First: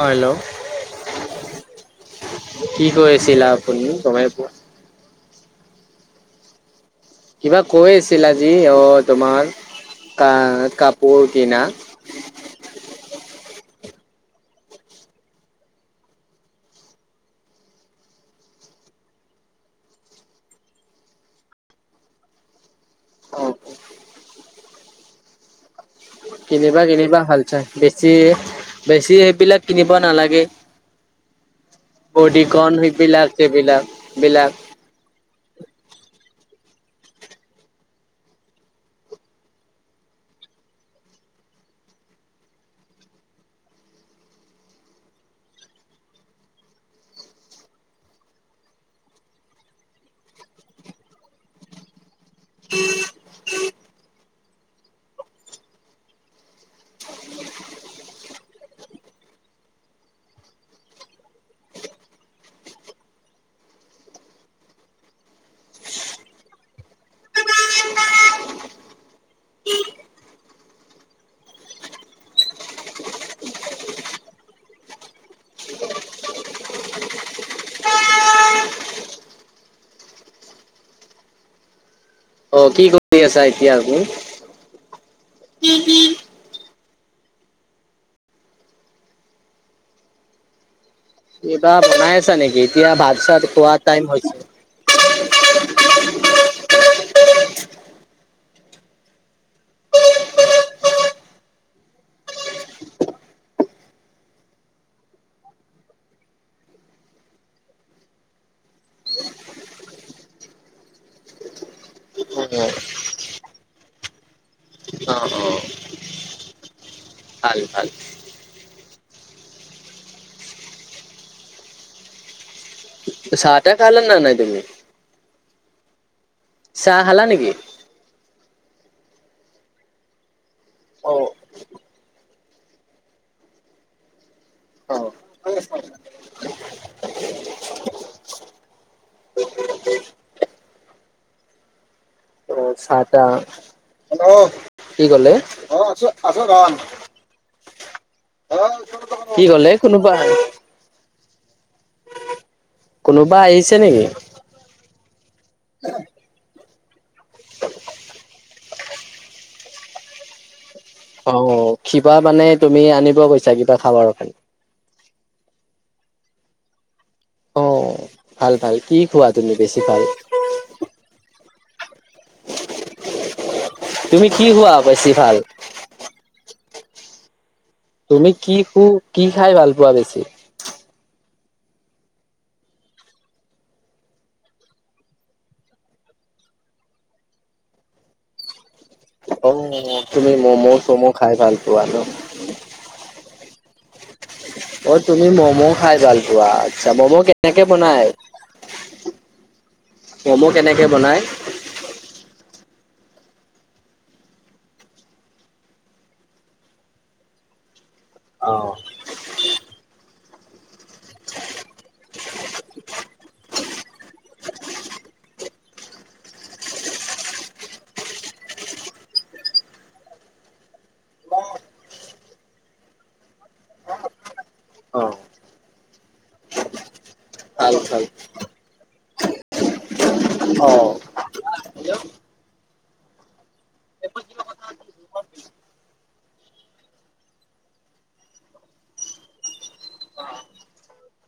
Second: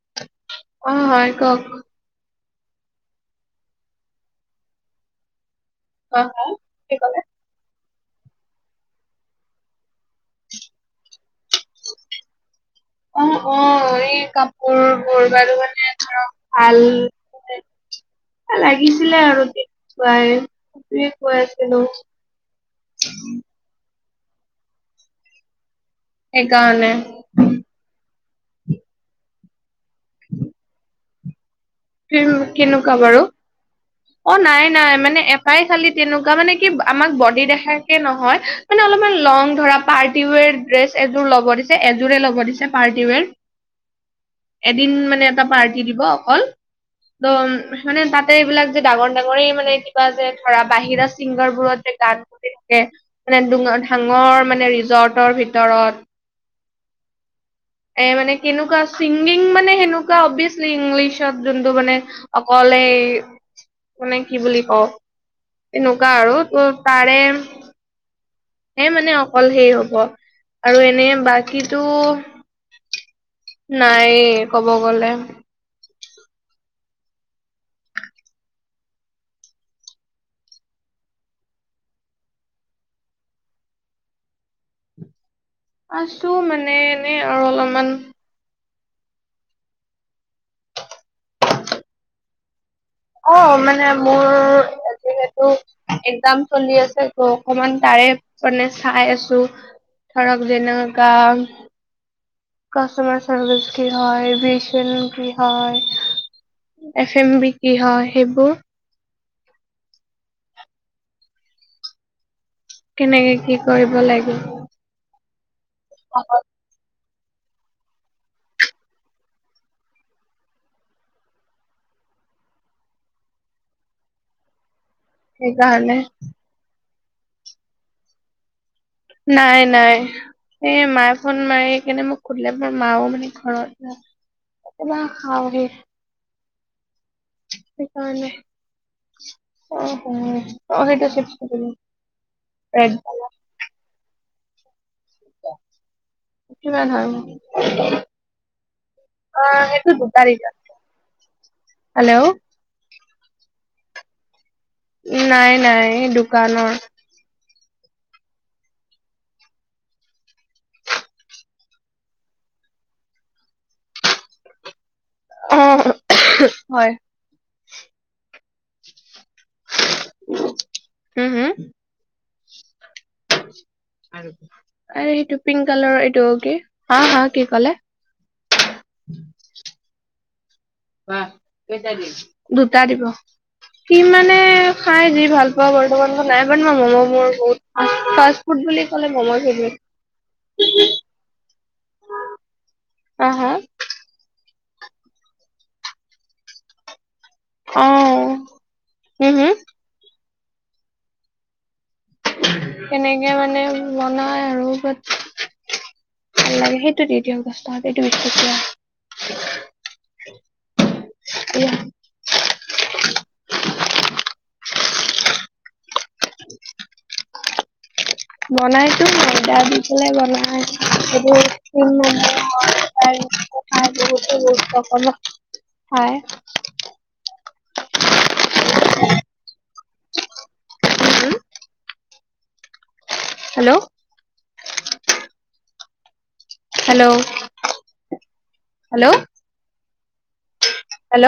অ hello অ হয় কওক কি কৈ আছিলা আপুনি তমাই পোৱা অ ক কিবা কৈ আছিল আজি অ তোমাৰ ক কাপোৰ কিনা অ অ এই কাপোৰবোৰ বাৰু মানে ধৰক ভাল লাগিছিলে আৰু দে খুৱাই সটোৱে কৈ আছিলো অ কিনিবা সেইকাৰণে কিনিবা ভাল চাই বেছি বেছি সেইবিলাক কিনিব নালাগে বডিকন কেনেকুৱা বাৰু সেইবিলাক সেইবিলাক অ বিলাক নাই নাই মানে তাই খালি তেনেকুৱা মানে কি আমাক বডি দেখাকে নহয় মানে অলপমান লং ধৰা পাৰ্টি ৱেৰ ড্ৰেছ এযোৰ ল'ব দিছে এযোৰে ল'ব দিছে পাৰ্টি ৱেৰ এদিন মানে এটা পাৰ্টি দিব অকল ত' মানে তাতে এইবিলাক যে ডাঙৰ ডাঙৰেই মানে কিবা যে ধৰা বাহিৰা চিংগাৰ বোৰত যে গান [unintelligible] মানে ডাঙৰ মানে ৰিজৰ্টৰ ভিতৰত [unintelligible] এ মানে কেনেকুৱা ছিংগিং মানে সেনেকুৱা অভিয়াচলি ইংলিছত যোনটো মানে অকলে মানে কি বুলি কওঁ এনেকুৱা আৰু ত তাৰে হে মানে অকল সেই হব আৰু এনেই বাকীটো নাইয়ে কব গলে অ কি কৰি আছা এতিয়া [unintelligible] আছো মানে এনে আৰু অলপমান কিবা বনাই আছা নেকি এতিয়া ভাত অ চাত খোৱা মানে টাইম হৈছে মোৰ [unintelligible] একজাম চলি আছে ত অকমান তাৰে মানে চাই আছো থাৰক যেনে কাম কষ্টমাৰ চাৰভিচ কি হয় এ বি এচন কি হয় এফ এম বি কি হয় সেইবোৰ। অ অ কেনেকৈ কি কৰিব লাগিল। অ', অ'। [unintelligible] ভাল, ভাল। চাহটো খাল না নাই তুমি? সেই কাৰণে চাহ খালা নেকি? নাই, নাই। এ অ মায়ে ফোন মাৰি কিনে মোক সুধিলে মোৰ মাও মানে ঘৰত অ কৰবাত খাওঁ গে। সেইকাৰণে। [unintelligible] আটা, অ'। কি ক'লে অ', আছোঁ আছোঁ ৰ'। কিমান হয় অ কি ক'লে সেইটো কোনোবা দুটা ৰিজন হেল্ল'। কোনোবা আহিছে নেকি? নাই, নাই, দোকানত। অ', কিবা মানে তুমি আনিব গৈছা কিবা খাবৰ কাৰণে। অ', হয়। অ ভাল, ভাল, কি খোৱা তুমি বেছি ভাল? হম, হম। [inaudible] তুমি কি হোৱা বেছি ভাল? কালৰ এইটো কি হা হা কি ক'লে? তুমি কি খু কি খাই ভাল পোৱা বেছি? কেই তাৰিখ, দুটা দিব। কি মানে খাই যি ভাল পাওঁ বৰ্তমান নাই বাৰু ম'ম' মোৰ বহুত ফাষ্ট ফুড বুলি ক'লে ম'ম ফেভৰেট অ', তুমি ম'ম' চম' খাই ভাল পোৱা ন'। হা হা অ', তুমি ম'ম' খাই ভাল পোৱা আচ্ছা ম'ম' কে কেনেকে অ বনাই, হুম হুম ম'ম' কেনেকে বনায়? কেনেকে মানে বনাই আৰু বাট ভাল লাগে সেইটো দি দিয়ক। দশ টকাত অ [unintelligible] বনাইছো ময়ডা দি পেলাই বনাই অ [unintelligible] [unintelligible] ভাল ভাল। অ উম। Hello. Hello, hello. Hello.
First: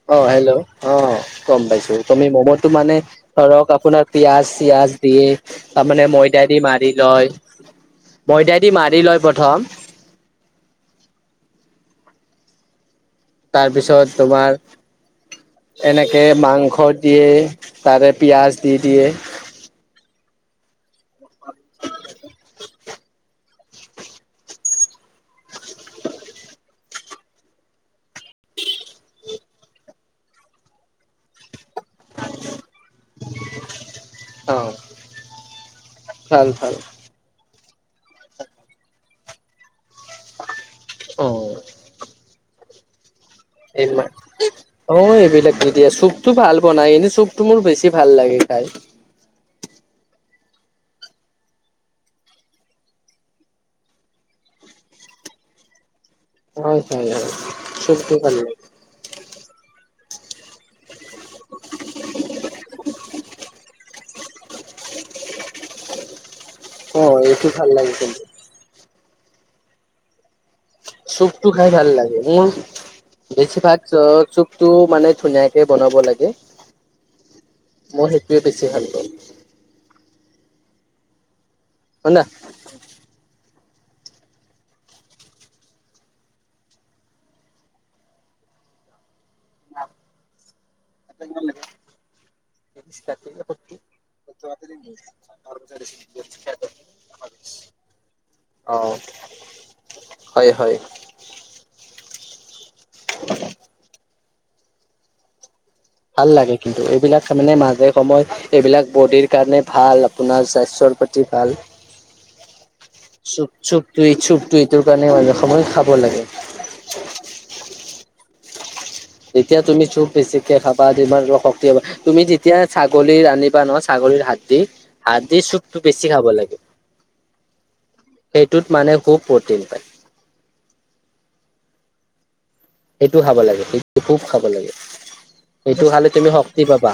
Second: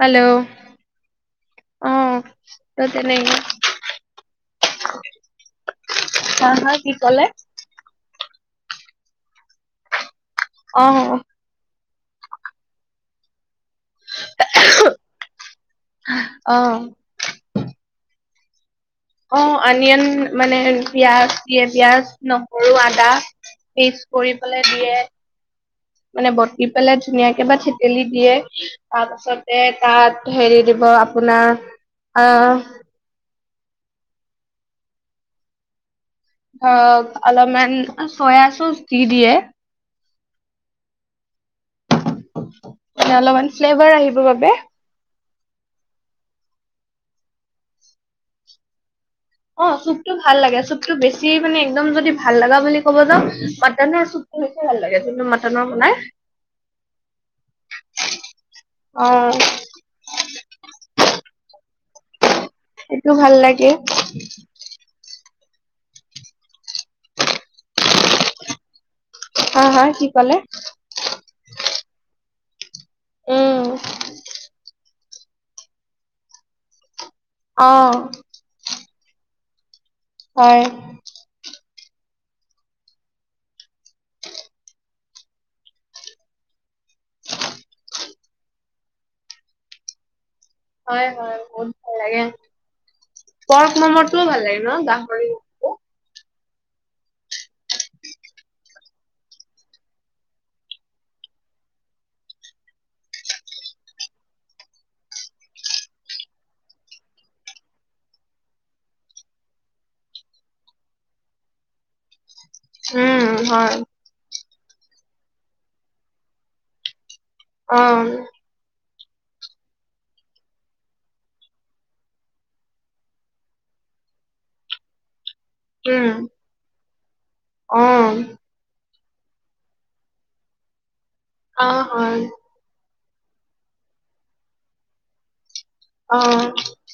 Hello. অ'। গম অ পাইছো তুমি ম'মটো ত মানে তেনেকে ধৰক আপোনাৰ পিয়াজ চিয়াজ দিয়ে তাৰমানে ময়দা হা দি হা মাৰি কি কলে লয় ময়দা দি মাৰি লয় প্ৰথম অ' তাৰপিছত তোমাৰ এনেকে অ মাংস দিয়ে তাৰে পিয়াঁজ দি দিয়ে অ অনিয়ন মানে পিয়াঁজ দিয়ে পিয়াঁজ নহৰু আদা পিচ কৰিপেলাই দিয়ে মানে বটি পেলাই ধুনীয়াকে বা থেতেলি দিয়ে তাৰপাছতে তাত হেৰি দিব আপোনাৰ আ অ' ভাল ভাল অ' অলপমান চয়া চচ দি দিয়ে অ' [inaudible] এইবিলাক আহিবৰ বাবে অ এইবিলাক দি দিয়ে চুপটো ভাল বনায় এনেই চুপটো মোৰ বেছি ভাল লাগে খাই অ চুপটো ভাল লাগে চুপটো বেছি মানে একদম যদি ভাল লগা বুলি কব যাওঁ মাটনৰ চুপ বেছি ভাল লাগে জোনটো মাটনৰ বনায় বহুত ভাল লাগে চুপটো ভাল লাগে অ' সেইটো ভাল লাগে অ এইটো ভাল লাগে কিন্তু হয় হয় কি ক'লে চুপটো খাই ভাল লাগে মোৰ বেছি উম ভাগ চ চুপটো মানে ধুনীয়া কে বনাব লাগে অ মই সেইটোৱে বেছি ভাল পাওঁ অ' শুনা [inaudible] হয় হয় বহুত ভাল লাগে পৰ্ক মম'টোও ভাল লাগে ন গাহৰি মম'টো? [inaudible] অ হয় হয় ভাল লাগে কিন্তু এইবিলাক তাৰ মানে মাজে সময়ে এইবিলাক বডিৰ কাৰণে ভাল আপোনাৰ স্বাস্থ্যৰ প্ৰতি তি ভাল [inaudible] চু হয় চুপ চুপটো এইটোকাৰনে মাজে সময়ে খাব লাগে অ যেতিয়া তুমি চোপ বেছিকে খাবা তোমাৰ অলপ শক্তি হব তুমি যেতিয়া ছাগলী আনিবা নহয় ছাগলীৰ হাৰ্ডি, হাৰ্ডিৰ চুপ উম অ' সেইটোত মানে খুব প্ৰটিন পায় অ হয় সেইটো খাব লাগে সেইটো খুব খাব লাগে সেইটো খালে তুমি অ' শক্তি পাবা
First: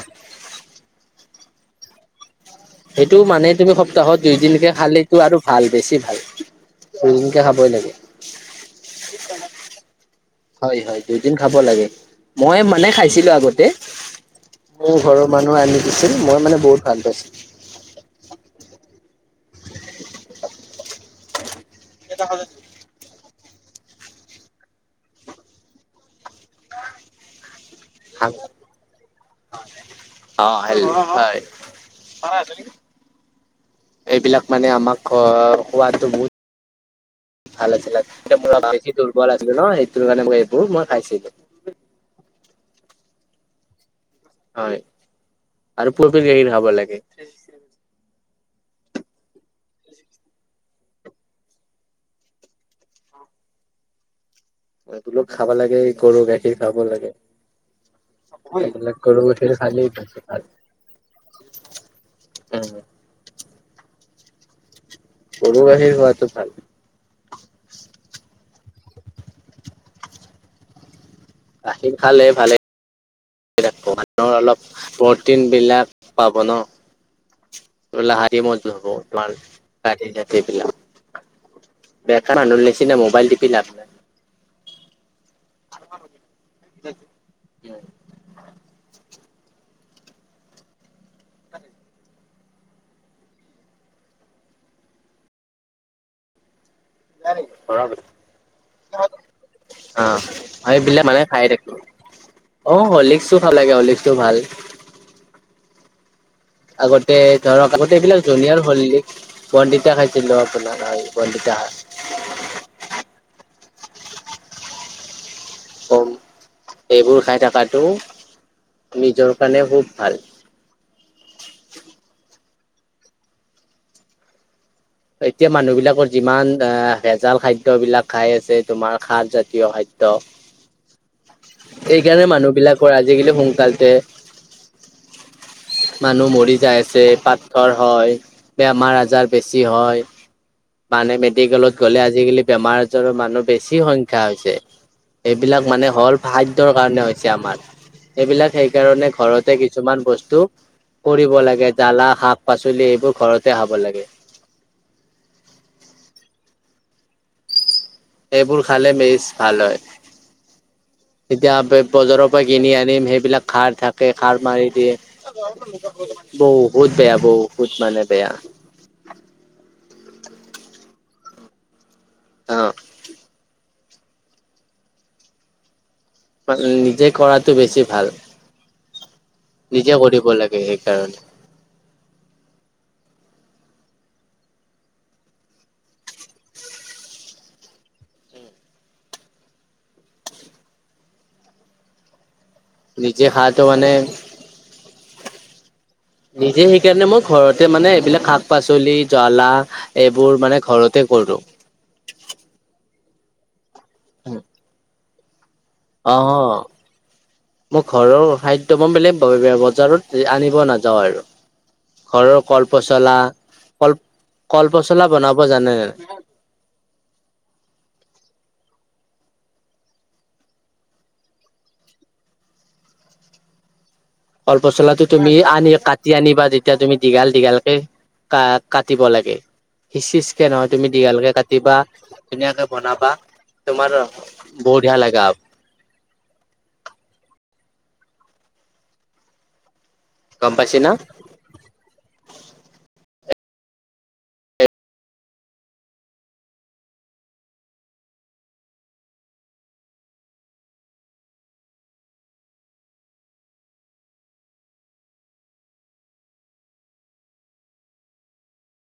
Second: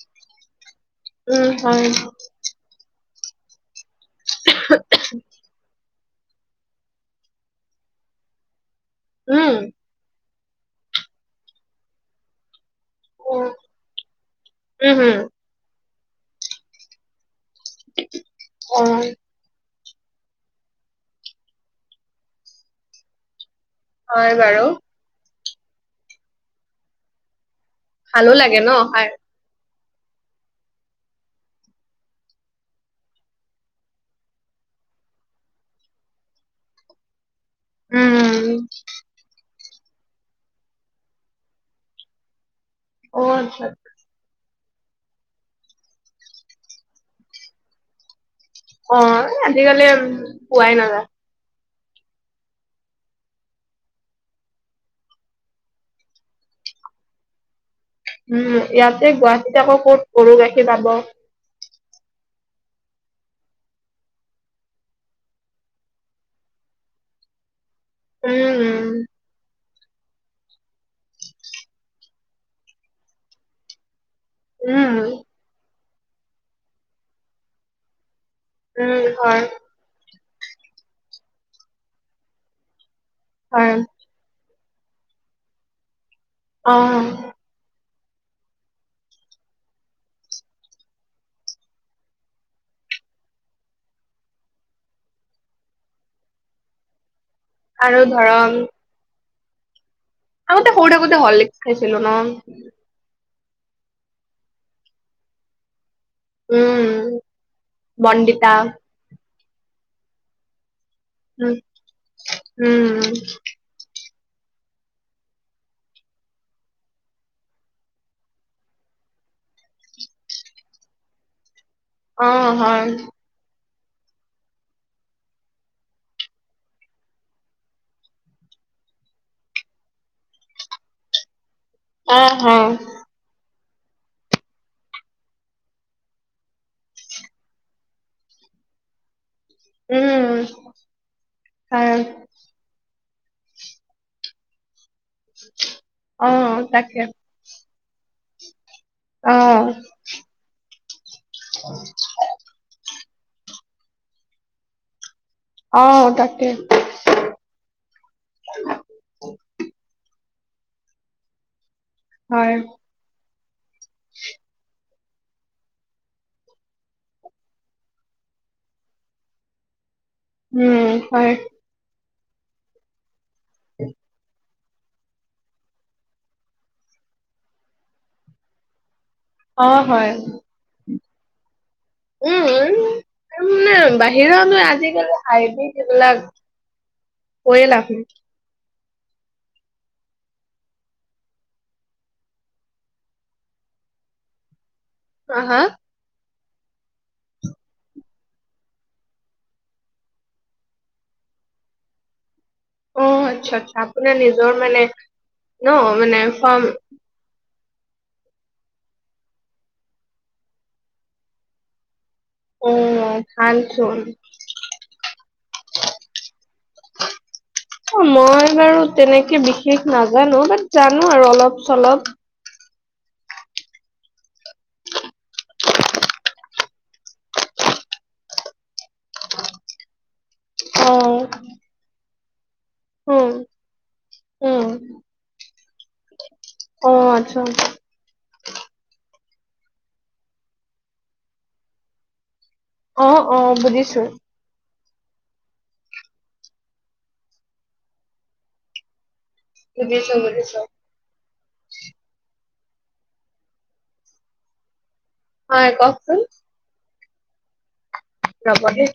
উম হয় সেইটো মানে তুমি সপ্তাহত দুইদিনকে খালেতো আৰু ভাল বেছি ভাল দুইদিনকে খাবই লাগে উম, হয়, হয়, দুইদিন খাব লাগে, মই মানে খাইছিলো উম আগতে, উম, মোৰ ঘৰৰ হুম, মানুহ আনি দিছিল, মই মানে বহুত ভাল পাইছো। [inaudible] [inaudible] হয় বাৰু। ভালো লাগে, খাই। অ, হে হয়। এইবিলাক মানে, আমাক সোৱাদটো বহুত। ভাল আছিলে, মোৰ উম, বেছি দুৰ্বল আছিলে ন, সেইটোৰ কাৰণে মই এইবোৰ, মই খাইছিলো। অ, আচ্ছা। হয় আৰু পৰিবেশহিন খাব লাগে। অ, আজিকালি পোৱাই নাযায়। বোলো খাব লাগে, গৰু গাখীৰ খাব লাগে। উম, ইয়াতে গৰু, গাখীৰ গুৱাহাটীত আকৌ খালী ক'ত বেছি গৰু ভাল। গাখীৰ পাব। উম, গৰু গাখীৰ খোৱাটো ভাল। উম, গাখীৰ খালে ভালে অলপ উম, প্ৰটিন বিলাক, পাব ন। উম, হয়, [unintelligible] বেকাৰ মানুহ নিচিনা, মোবাইল টিপি লাভ হয়। নাই। অ, [inaudible] আৰু ধৰা অ, আগতে সৰু, সেইবিলাক থাকোতে মানে খাই হৰলিক্স থাকো। খাইছিলো ন। অ, হলিক্সো ভাল লাগে, হলিক্সটো ভাল। আগতে উম, ধৰক আগতে, এইবিলাক বনবিতা জুনিয়াৰ হৰলিক্স বনবিতা খাইছিলোঁ, আপোনাৰ হয় উম, বিনবিতা উম, সেইবোৰ, খাই থকাতটো নিজৰ কাৰণে খুব ভাল। অ, হয়। এতিয়া মানুহ বিলাকৰ যিমান আ, ভেজাল খাদ্যয় বিলাক খাই আছে, তোমাৰ খাৰ জাতীয় খাদ্য [inaudible] অ' এইকাৰণে মানুহ হয়, বিলাকৰ আজিকালি সোনকালতে মানুহ মৰি যাই আছে, পাতথৰ হয়, বেমাৰ আজাৰ বেছি চি, হয় উম। মানে মেডিকেলত হয়, গ'লে আজিকালি বেমাৰ জৰ, মানুহ বেছি সংখ্যা হৈছে। এইবিলাক মানে হ'ল অ' খাদ্যৰ তাকে, কাৰণে হৈছে আমাৰ। এইবিলাক সেইকাৰণে ঘৰতে অ', কিছুমান বস্তু কৰিব লাগে, জ্বালা শাক-পাচলি এইবোৰ ঘৰতে খাব লাগে। অ, তাকে। এইবোৰ খালে মেজ ভাল হয়, তেতিয়া বজাৰৰ পৰা হয়। কিনি আনিম, সেইবিলাক খাৰ থাকে, খাৰ মাৰি দি বহুত বেয়া, বহুত মানে বেয়া। উম, হয়। অ'। [inaudible] নিজে কৰাটো বেছি ভাল, অ, নিজে হয়। কৰিব লাগে সেইকাৰণে উম, আৰু মানে, বাহিৰলৈ আজিকালি হাইব্ৰীড এইবিলাক কয় লাভ নাই। নিজে সাহটো মানে হা, হা নিজে সেইকাৰণে মই ঘৰতে মানে, এইবিলাক শাক-পাচলি, জ্বলা এইবোৰ মানে, ঘৰতে কৰোঁ অ', আচ্ছা, আচ্ছা। আপোনাৰ নিজৰ মানে ন মানে ফাৰ্ম অ'। মোৰ ঘৰৰ খাদ্য, মই বেলেগ বজাৰত আনিব নাযাওঁ আৰু ঘৰৰ অ, কলপচলা, ভালচোন। কল, কলপচলা বনাব জানে নে? [inaudible] অ', মই বাৰু তেনেকে বিশেষ নাজানো, বাট জানো আৰু অলপ-চলপ কলপচলাটো তুমি আনি, কাটি আনিবা, তেতিয়া তুমি দীঘল-দীঘলকে কা-কাটিব লাগে সিচ-সিচকে নহয়, তুমি অ', দীঘলকে কাটিবা, ধুনীয়াকে বনাবা, উম। তোমাৰ উম। বঢ়িয়া লাগা অ', আচ্ছা। গম পাইছে না? অ', অ', বুজিছোঁ। বুজিছোঁ, বুজিছোঁ। হয়, কওকচোন। ৰ'ব দেই